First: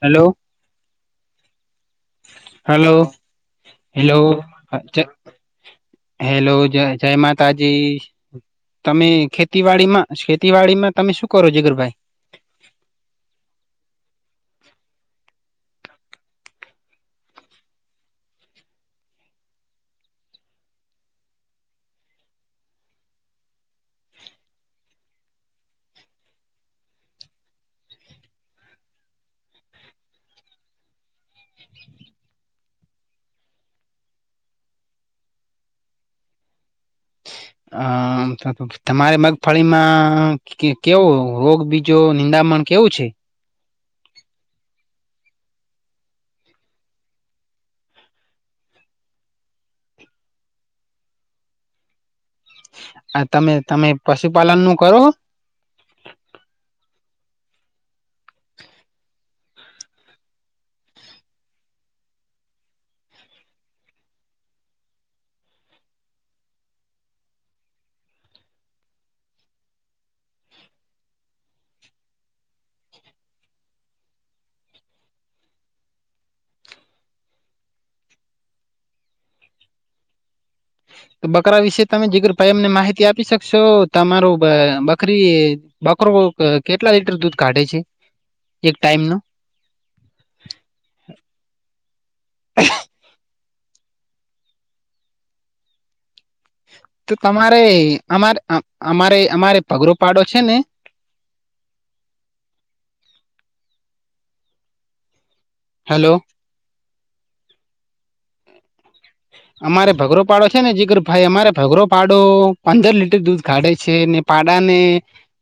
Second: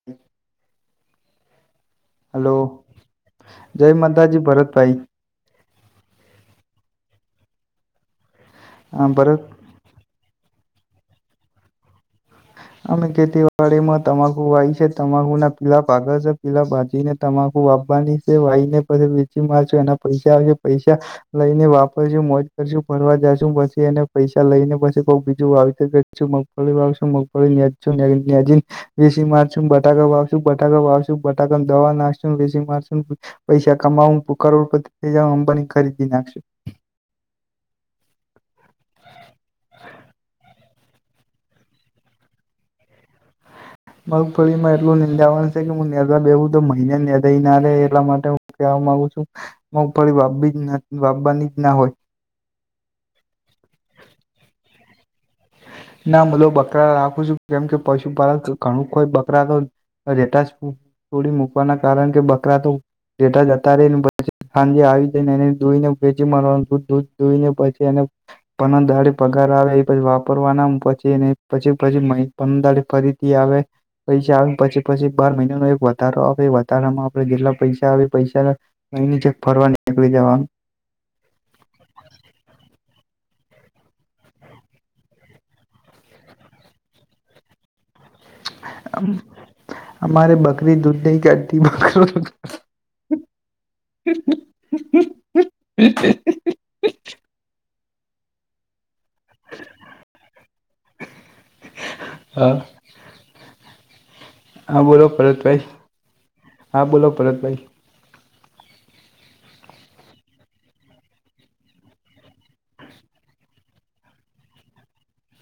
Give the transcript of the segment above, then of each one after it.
Hello. Hello જય hello. માતાજી Bharatbhai hello જ જય માતાજી તમે હા ભરત ખેતી વાડી માં ખેતીવાડી માં તમે શું કરો જીગરભાઈ અમે ખેતીવાડી માં તમાકુ વાય છે તમાકુ ના પીલા પાાગળ છે પીલા ભાજીને તમાખું વાબાની છે વાઈ ને પછી વેચી મારશો એના પૈસા આવશે પૈસા લઈને વાપરશું મોજ કરશું ફરવા જશું પછી એને પૈસા લઈને પછ બ બીજું વાત બીજું મગફળી વાવીશું મગફળી જ [unintelligible] દેશી મારશું બટાકા વાવશું બટાકા વાવું બટાકા દવા નાખશ વેશી મારશ પૈસા કમાવું કરોડપતિ થઈ જવાનું અંબાની ખરીદી નાખશ અ તમારે મગફળીમાં કે કેવો રોગ બીજો નિંદામણ કેવું છે મગફળીમાં એટલું નિંદાવન છે કે હું નિદવા બેસું તો મહિને નિદાય ના રહેે એટલા માટે કેવા માગુ છું મગફળી વાવવી જ વાવવાની ના હોય આ તમે તમે પશુપાલન નું કરો ના બધો બકરા રાખું છું કેમ કે પશુપાલન ઘણું કોઈ બકરા તો રેટાશ થોડી મૂકવાના કારણ કે બકરા તો જેેઠા જતા રહી ને પછી સાંજે આવી જઈને એને દોઈને વેચી મારવાનું દુધ ધોઈને પછી એને પન દાડી પગાર આવે એ પછી વાપ રવાના પછી એને પછી પછી પંદળ ફરીથી આવે પૈસા આવે પછી પછી બાર મહિનાનો એક વધારો આવે વધારામાં આપણે જેટલા પૈસા આવે પૈસા અહીની જે ફરવાની નીકળી જવાનું તો બકરા વિશે તમે જીગરભાઈ એમને માહિતી આપી શકશો તમારો બકરી બકરો કેટલા લીટર દૂધ કાઢે છે એક ટાઈમ નો અમારે બકરી દૂધ નહી કાઢતી બકરો [inaudible] તો તમારે અમારે અમારે અમારે પગરો પાડો છે ને હા હા બોલો પરતભાઈ હેલો હા બોલો પરતભાઈ અમારે ભઘરો પાડો છે ને જીકર ભાઈ અમારે ભઘરો પાડો પંદર લીટર દૂધ કાઢે છે ને પાડા ને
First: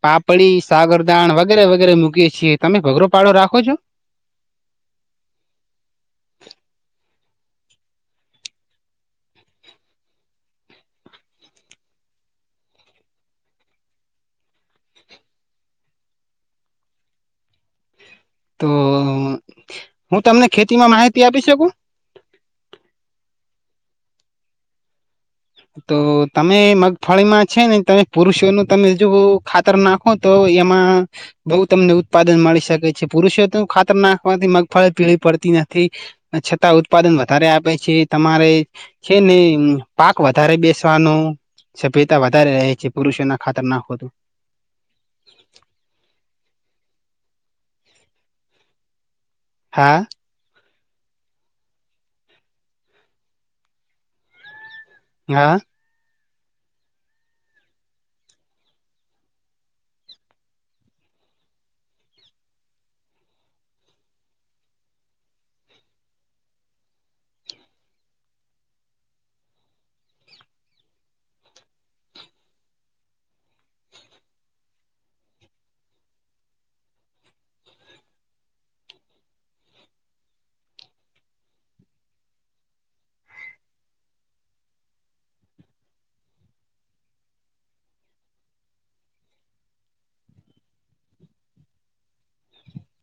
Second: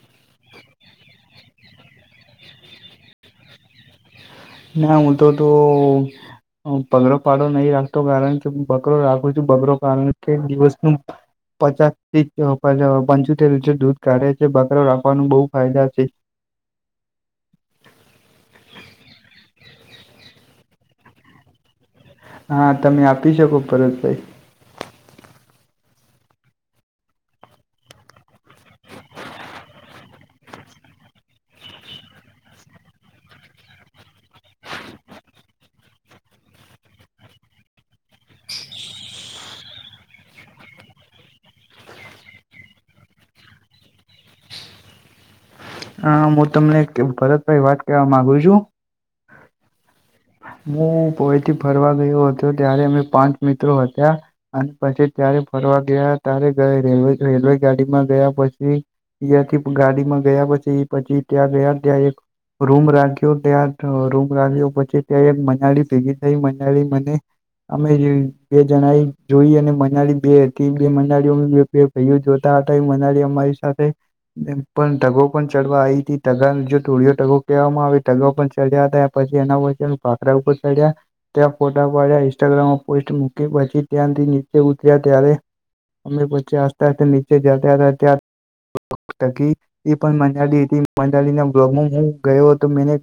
પાપડી સાગરદાણ વગેરે વગેરે મૂકીએ છીએ તમે ભઘરો પાડો રાખો છો? ના હું તો તો હું ભગરો પાડો નહી રાખતો કારણ કે બકરો રાખું છું બકરો કારણ એક દિવસ નું પચાસી થી પંચોતેર લીર દૂધ કાઢે છે બકરો રાખવાનું બહુ ફાયદા છે તો હું તમને ખેતીમાં માહિતી આપી શકું હા તમે આપી શકો પરતભાઈ તો તમે મગફળીમાં છે ને તમે પુરુષો નું તમે જો ખાતર ના ખુ તો એમાં બઉ તમને ઉત્પાદન મળી શકે છે પુરુષો તો ખાતર નાખવાથી મગફળી પીળી પડતી નથી છતાં ઉત્પાદન વધારે આપે છે તમારે છે ને પાક વધારે બેસવાનું સભ્યતા વધારે રહે છે પુરુષો ના ખાતર ના હોતું હા હું તમને ભરતભાઈ વાત કહેવા માગુ છું હા હું પોઈથી ફરવા ગયો હતો ત્યારે અમે પાંચ મિત્રો હતા અને પછી ત્યારે હા ફરવા ગયા ત્યારે ગય રેલવે રેલવે ગાડી માં ગયા પછી યાથી ગાડીમાં ગયા પછી પછી ત્યાં ગયા ત્યાં એક રૂમ રાખ્યો ત્યાં રૂમ રાખ્યો પછી ત્યાં એક મનાળી ભેગી થઈ મનાળી મને અમે બે જણાઈ જોઈ અને મંનાળી બે હતી બે મનાળઓ [unintelligible] જોતા હતા એ મનાળી અમારી સાથે એ પણ ઢગો પણ ચડવા આવી હતી ઢગા જો ધોળીયો ઢગો કહેવામાં આવે ઢગા પણ ચડ્યા હતા. પછી એના [inaudible] ભાખરા ઉપર ચડ્યા. ત્યાં ફોટા પાડ્યા ઇન્સ્ટાગ્રામમાં પોસ્ટ મૂકી પછી ત્યાંથી નીચે ઉતર્યા ત્યારે અમે પછી આસ્તે આસ્તે નીચે જતા હતા ત્યાં એ પણ મંડાળી હતી મંડાળીના વલોગમાં હું ગયો હતો મેને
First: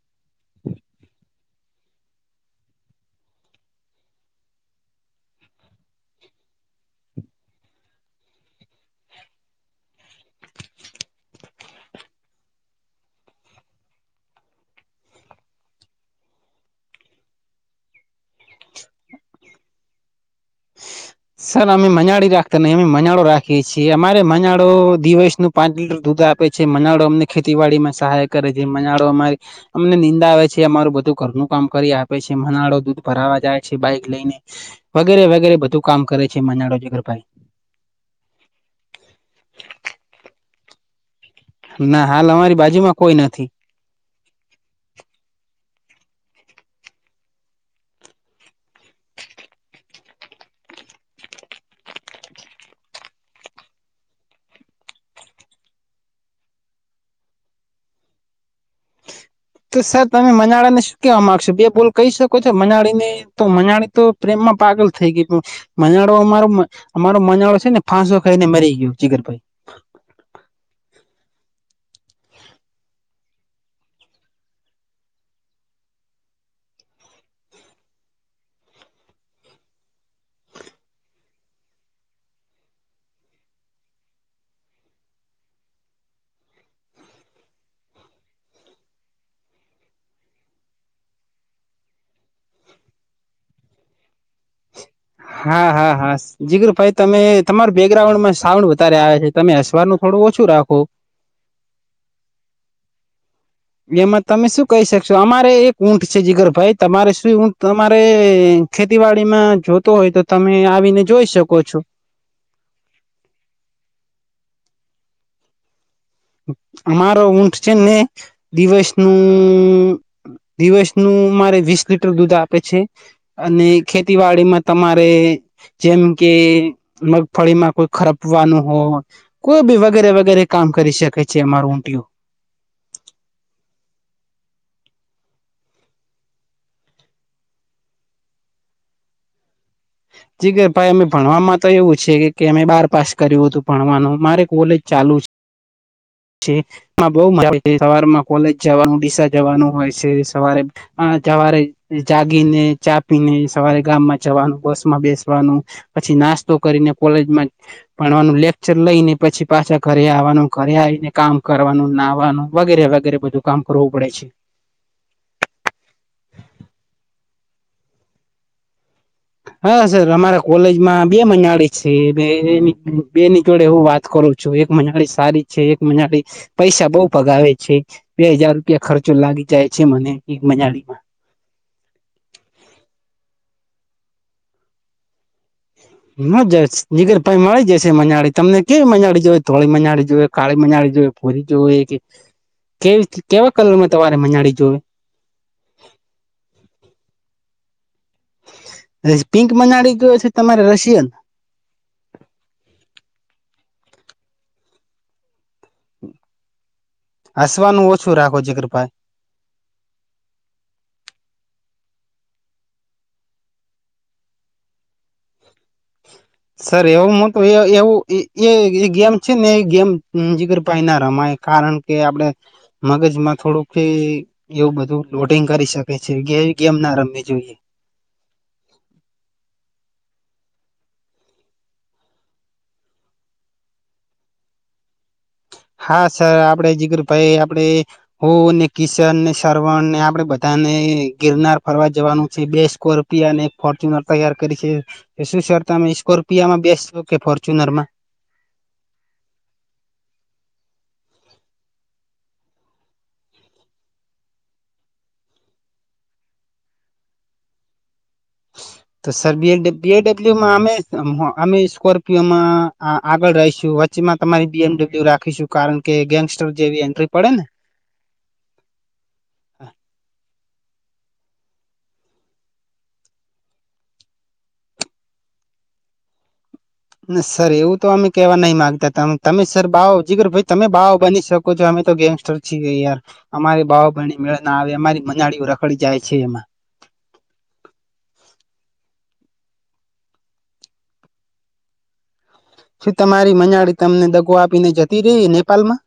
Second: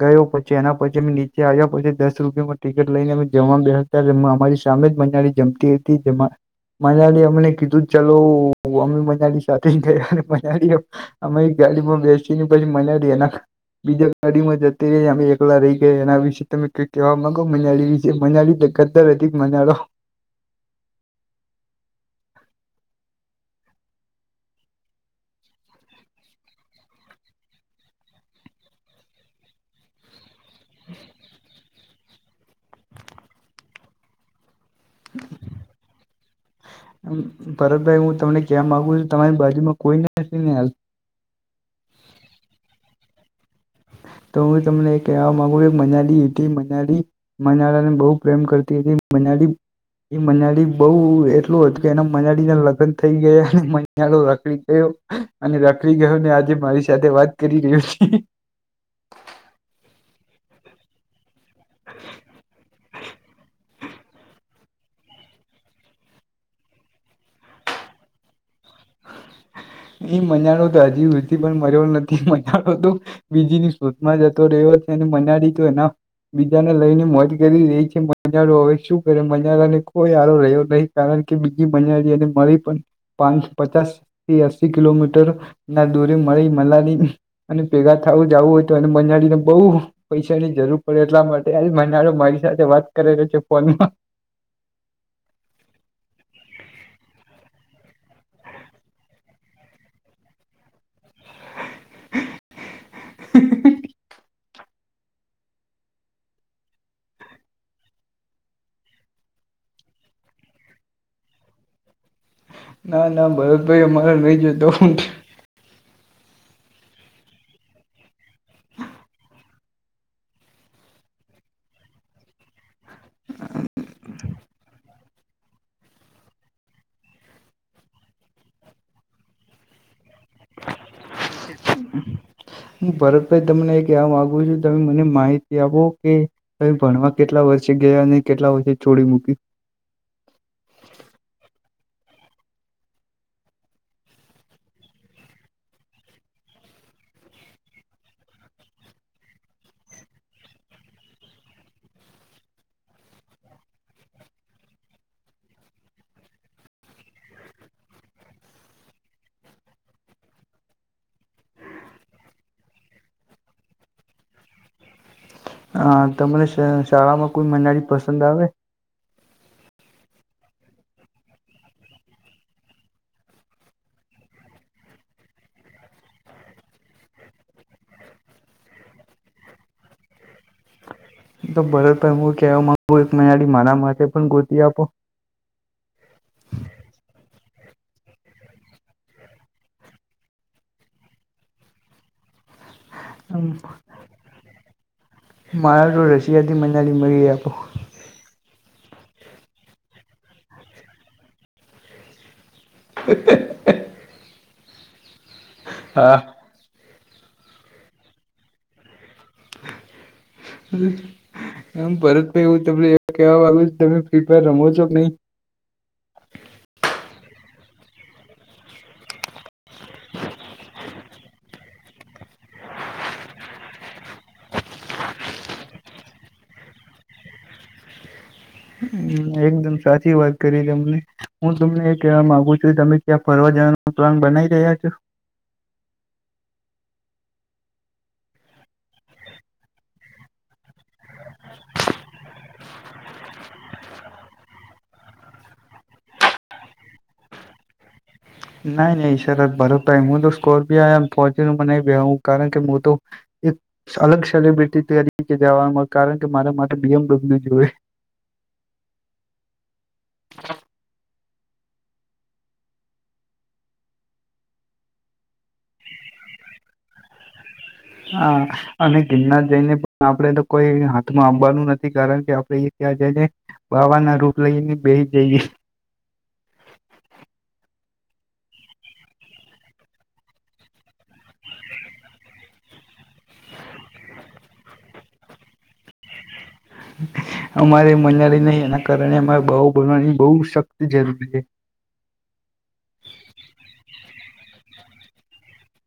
ગયો પછી એના પછી મેં ની આવ્યા પછી દસ રૂપિયામાં ટિકિટ લઈને અમે જમવા બેસી અમારી સામે જ બંને જમતી હતી જમવા મનાડી અમને કીધું ચલો અમે મનાડી સાથે ગયા મનાડીએ અમે એક ગાડીમાં બેસી ને પછી મનાડી એના બીજા ગાડી માં જતી રહી અમે એકલા રહી ગયા એ નાવી [unintelligible] સર અમે મનાડી રાખતા નહી અમે મનાડો રાખીએ છીએ અમારે મનાડો દિવસ નું પાંચ લીટર દૂધ આપે છે મનાડો અમને ખેતીવાડીમાં સહાય કરે છે મનાડો અમારી અમને નિંદા આવે છે. અમારું બધું ઘરનું કામ કરી આપે છે. મનાળો દૂધ ભરાવા જાય છે. બાઈક લઈને વગેરે વગેરે બધું કામ કરે છે મનાડો ભરતભાઈ હું તમને કહેવા માગુ છું તમારી બાજુમાં કોઈ નથી ને હાલ ના હાલ અમારી બાજુમાં કોઈ નથી. તો હું તમને કહેવા માંગુ કે મનાલી ટી મનાલી મનાળા ને બહુ પ્રેમ કરતી હતી મનાલી એ મનાડી બઉુ એટલું હતું કે એના મનાડી ના લગ્ન થઈ ગયા. રાખડી ગયો અને રાખડી ગયો ને આજે મારી સાથે વાત કરી રહ્યું છે. તો સર તમે મનાળા ને શું કેવા માંગશો? બે બોલ કહી શકો છો મનાળીને તો મનાળી તો- પ્રેમમાં પાગલ થઈ ગઈ. મનાડો અમારો અમારો મનાડો છે ને ફાંસો ખાઈને મરી ગયો જીગરભાઈ. એ મજાડો તો હજીથી પણ મર્યો નથી. મજાડો તો- બીજી ની શોધમાં જતો રહ્યો છે અને મનારી તો- બીજાને લઈને મોજ કરી રહી છે. મજારો હવે શું કરે મજાાર ને કોઈ આરો રહ્યો નહી. કારણ કે બીજી મજા અને મળી પણ પાંચ- પચાસ થી અસી કિલોમીટર ના દૂરી મળી મલાની- અને ભેગા થવું જવું હોય તો અને મંજાળીને બહુ- પૈસા ની જરૂર પડે એટલા માટે આજ મનાડો મારી સાથે વાત કરેલો છે ફોનમાં- હા હા હા જીગરુ ભાઈ તમે તમાર બેકગ્રાઉન્ડમાં સાઉન્ડ વધારે આવે છે તમે હસવારનું- થોડું ઓછું રાખો. એમાં તમે શું કહી શકશો અમારે એક ઊંટ છે જીગર ભાઈ તમારે શું ઊંટ તમારે- ખેતીવાડીમાં જોતો હોય તો તમે આવીને જોઈ શકો છો. ના ના ભરતભાઈ અમારો નહી જતો હું. અમારો ઊંટ છે ને દિવસ નું- દિવસનું અમારે વીસ લીટર દૂધ આપે છે. અને ખેતીવાડીમાં તમારે- જેમ કે મગફળીમાં કોઈ ખરપવાનું હોય. કોઈ બી વગેરે વગેરે કામ કરી શકે છે અમારું ઊંટ. હું ભરતભાઈ તમને એક આમ માગુ છું તમે મને માહિતી આપો કે- ભણવા કેટલા વર્ષે ગયા અને કેટલા વર્ષે છોડી મૂકી? જીગરભાઈ અમે ભણવાવામાં તો એવું છે કે અમે બાર પાસ કર્યું હતું ભણવાનું મારે કોલેજ ચાલુ છે. ઠીક- બહુ મજ સવારમાં કોલેજ જવાનું ડીસા જવાનું હોય છે. સવારે- સવારે જાગી ને ચા પીને સવારે ગામ માં જવાનું બસ- બેસવાનું પછી નાસ્તો કરીને કોલેજમાં- ભણવાનું લેક્ચર લઈને પછી પાછા ઘરે આવવાનું ઘરે આવીને કામ કરવાનું નાહવાનું વગેરે વગેરે. બધું કામ કરવું પડે છે. હા તમને શાળા માં કોઈ મનાળી પસંદ આવે હા સર અમારા કોલેજમાં બે મિનાળે છે બે બે ની જોળે હું વાત કરું છું એક મનાળી સારી છે એક મનાળી પૈસા બઉ ભગાવે છે બે હજાર રૂપિયા ખર્ચો લાગી જાય છે મને એક મનાળીમાં તો ભરતભાઈ હું કવ મા એક મડી મારા માટે પણ ગુતી આપો મ જ જગર પ મળી જશે મનાડી તમને કેવી મનાડી જોય ધોળી મનાડી જોઈએ કાળી મનાડી જોઈ પૂરી જો કે કેવી કેવા કલરમાં તમારે મનાડી જોવે મારા તો રશિયાથી મનાલી મળી આપો પિંક મનાડી જોય છે તમારે રશિયન [inaudible] હા હસવાનું ઓછું રાખો જીગર ભાઈ [inaudible] એમ ભરત ભાઈ એવું ત કેવા વાગુ તમે ફ્રી ફાયર રમો છો કે નહી સર એવું મોટુ એ ગેમ છે ને એ ગેમ જીગરભાઈ ના રમાય કારણ કે કે આપડે મગજમાં થોડુંક એવું બધું લોડિંગ કરી શકે છે વીએ ગેમ ના રમવી જોઈએ હ એકદમ સાચી વાત કરી તમને હું તમને એ કહેવા માંગુ છું કે તમે ક્યાં ફરવા જવાનું પ્લાન બનાવી રહ્યા છો હા સર આપડે જીગર ભાઈ આપડે હો ને કિશન ને શવણ ને આપડે બધાને ગિરનાર ફરવા જવાનું છે બે સ્કોર ને એક ફોર્ચ્યુનર તૈયાર કરી છે તમે સ્કોર્પીયામાં બેસશો કે ફોર્ચ્યુનરમાં નહી નહી સર બરોપર હું તો સ્કોર્પિયોમ ફોર્ચ્યુનમાં નહી બેહું કારણ કે હું તો એક અલગ સેલિબ્રિટી તરીકે જવાનું કારણ કે મારા માટે બીએમ ડબલ્યુ જોવે તો સર બીએમડબલ્યુમાં અમે અમે સ્કોર્પિયોમાં હા આગળ રહીશું વચ્ચેમાં તમારી બી એમડબલ્યુ રાખીશું કારણ કે ગેંગસ્ટર જેવી એન્ટ્રી પડે ને હા અને ગિરનાર જઈને પણ આપણે તો કોઈ હાથમાં આવાનું નથી કારણ કે આપે એ ત્યાં જઈને બાવા ના રૂપ લઈને બેહી જઈએ સર એવું તો અમે કેવા નહી માંગતા હતા તમે સર બાવા જીગર ભાઈ તમે બાવો બની શકો છો અમે તો ગેંગસ્ટર છીએ યાર અમારી બાવા બણી મેળ ના આવે અમારી મનાળીઓ રખડી જાય છે એમાં અમારે મનિયાની નહી એના કારણે અમારે બાવો બનવાની બહુ શક્તિ જરૂરી છે શું તમારી મનયાડી તમને દગો આપી ને જતી રહી નેપાલમાં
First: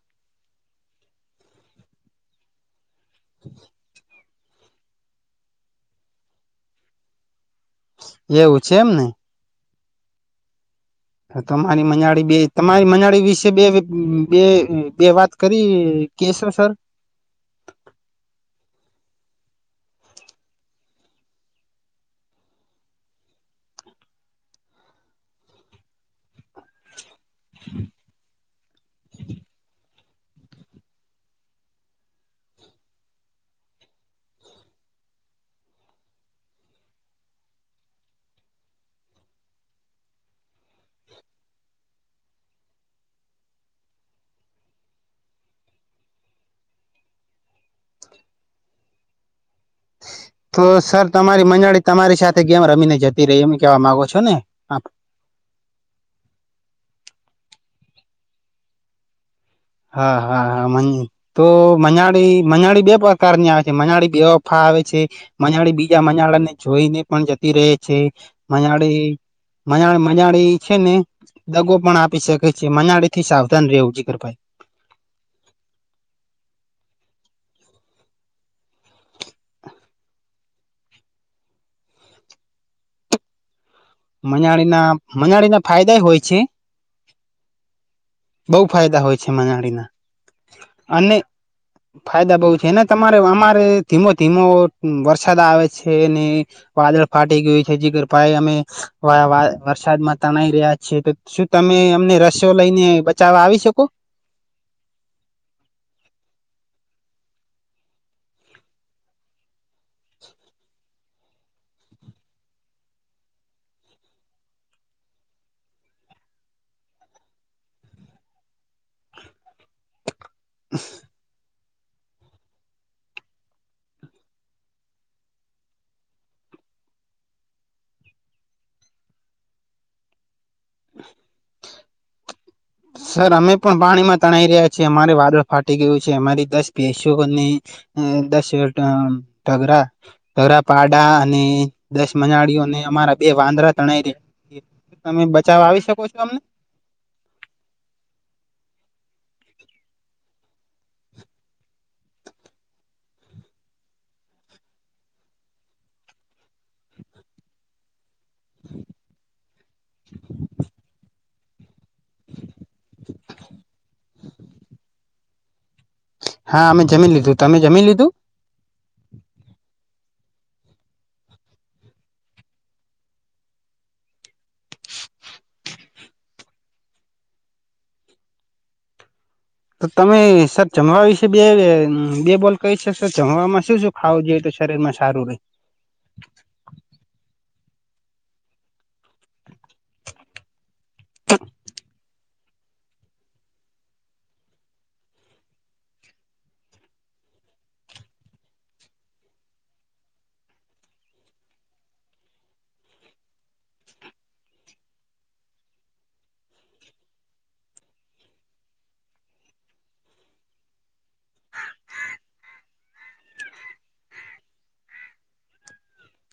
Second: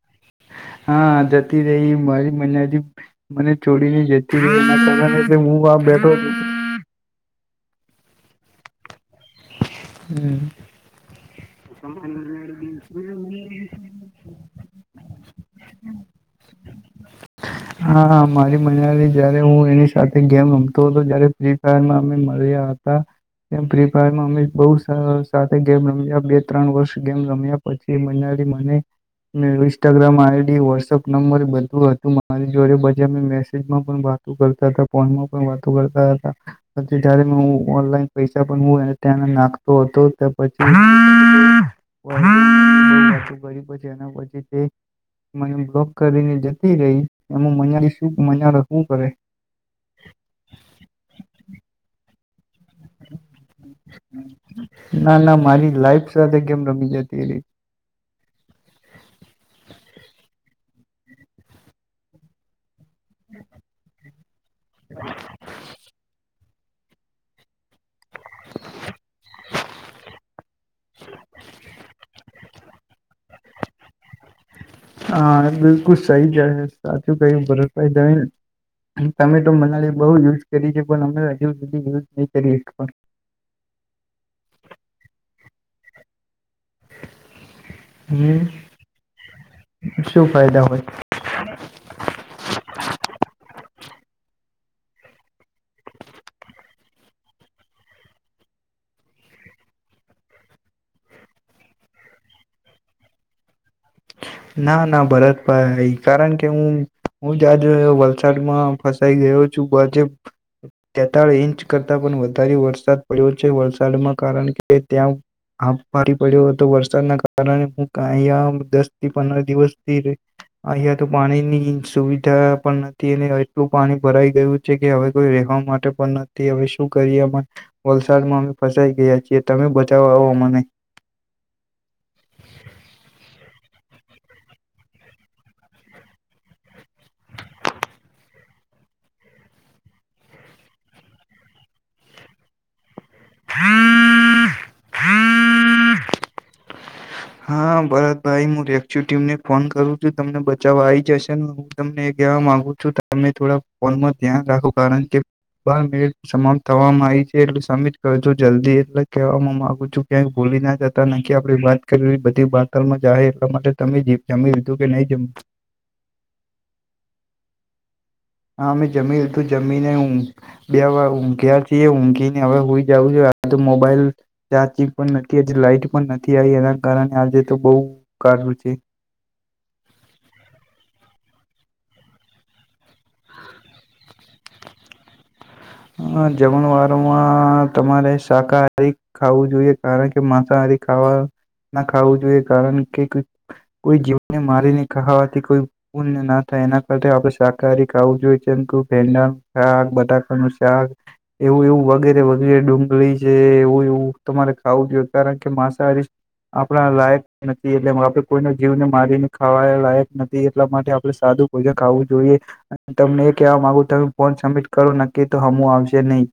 હા જતી રહી મારી મનેયાણી મને છોડીને જતી રહિ કારણે હું વા બેઠો હતો એવું છે એમ ને હમ્મ. તમારી મનાડી બે તમારી મનાડી વિશે બે બે બે વાત કરી કેશો સર હા હા મારી મનાલી જયારે હું એની સાથે ગેમ રમતો હતો જય્યારે ફ્રી ફાયર માં અમે મળ્યા હતા હતા ફ્રી ફાયરમાં અમે બહું સાથે ગેમ રમી બે ત્રણ વર્ષ ગેમ રમ્યા પછી મનારી મને ઇન્સ્ટાગ્રામ આવે થી વોટસએપ નંબર બધું હતું મારી જોડે બધી અમે મેસેજમાં પણ વાતો કરતા હતા ફોનમાં પણ વાતો કરતા હતા પછી જ્યારે ઓનલાઈન પૈસા પણ ત્યાં નાખતો હતો પછી રી પછી એના પછી તે મને બ્લોક કરીને જ રહી એમ મજા શું મા હું કરે તો સર તમારી મંજાળી તમારી સાથે ગેમ રમીને જતી રહી એમ કેવા માંગો છો ને આપ ના ના મારી લાઈફ સાથે ગેમ રમી જતી રહી હા હા હા તો મંજાલિ મંજાલિ બે પ્રકાર ની આવે છે મનાળી બેવફા આવે છે મંજાલિ બીજા મનાળા ને જોઈને પણ જ રહે છે મંજાલિ મજાલી મજાલી છે ને દગો પણ આપી શકે છે મનાડી થી સાવધાન રહેવું જીગર ભાઈ. હા બિલકુલ સહી જ સાચું કયું ભરતભાઈ તમે ટમેટો મનાલી બઉ યુઝ કરી છે પણ અમે હજુ સુધી યુઝ નહી કરી એક પણ મનાળી ના મનાળી ના ફાયદાય હોય છે. હમ બહું ફાયદા હોય છે મનાળીના શું ફાયદા હોય અને ફાયદા બહું છે એને તમારે અમારે ધીમો ધીમો વરસાદ આવે છે ને વાદળ ફાટી ગયુ છે જીગર ભાઈ અમે વા વરસાદમાં તણાઈ રહ્યા છે તો શું તમે અમને રસો લઈને બચાવવા આવી શકો. ના ના ભરતભાઈ કારણ કે હું હું જ આજ વલસાડમાં ફસાઈ ગયો હું જે તેતાલી ઇંચ કરતાં પણ વધારે વરસાદ પડ્યો છે વલસાડમાં કારણ કે ત્યાં આ ફરી પડ્યો હતો વરસાદના કારણે હું અહીયા દસ થી પંદર દિવસથી અહિયાં તો પાણી ની સુવિધા પણ નથી અને એટલું પાણી ભરાઈ ગયું છે કે હવે કોઈ રેહવા માટે પણ નથી હવે શું કરીએ વલસાડમાં અમે ફસાઈ ગયા છીએ તમે બચાવ આવો મને [inaudible] સર અમે પણ પાણીમાં તણાઈ રહ્યા છીએ અમારે વાદળ ફાટી ગયું છે અમારી દસ ભેંસો હતી અ દસ ઢગરા ધરા પાડા અને દસ મનાળઓને અમારા બે વાંદરા તણાઈ રહ્યા તમે બચાવ આવી શકો છો અમને? હા ભરતભાઈ હું રે્યુ ટીમને ફોન કરું છું તમને બચાવવા આવી જશે ને હું તમને એ કહેવા માંગુ છું તમે થોડા ફોનમાં ધ્યાન રાખો કારણ કે મેળ સ થવામાં આવી છે એટલી કરું જલ્દી એટલે કહેવા માગુ છું ક્યાંક ભૂલી ના જતા નકી આપડી વાત બધી બાતાલમાં જ એટલા માટે તમે જમી લીધું કે નહી જમી? હા અમે જમીન લીધું, તમે જમીન લીધું? હા અમે જમી હતું જમીને હું બે વાર ઊંઘ્યા છીએ, ઊંઘીને હવે હુઈ જવું છે. આ તો મોબાઈલ ચાર્જિંગ પણ નથી લાઈટ પણ નથી આવી એના કારણે આજે તો બહુ કાર છે. તો તમે સર જમવા વિશે બે વિડિઓ કોલ કરી શકશો છે સર જમમાં શું શું ખાવું જોઈએ તો શરીર માં સારું રહે. હ જમણ વારોમાં તમારે શાકાહારી ખાવું જોઈએ કારણ કે માંસાહારી ખાવા ના ખું જોઈએ કારણ કે કોઈ જીવનને મારીને ખાવાથી કોઈ [inaudible] ના થાય એના કર આપણે શાકાહારી ખાવું જોઈએ કેમકે [inaudible] બટાકાનું ત્યા એવું એવું વગેરે વગેરે ડુંગળી છે એવું એવું તમારે ખાવું જોઈ કારણ કે માંસાહારી આપણા લાઈફ નથી એટલે આપણે કોઈના જીવને મારીને ખાવા લાયક નથી એટલા માટે આપણે સાદું ભોજન ખવું જોઈએ. તમને એ કહેવા માગુ તમે ફોર્ન સબમિટ કરો નક્કી તો હમું આવશે નહી.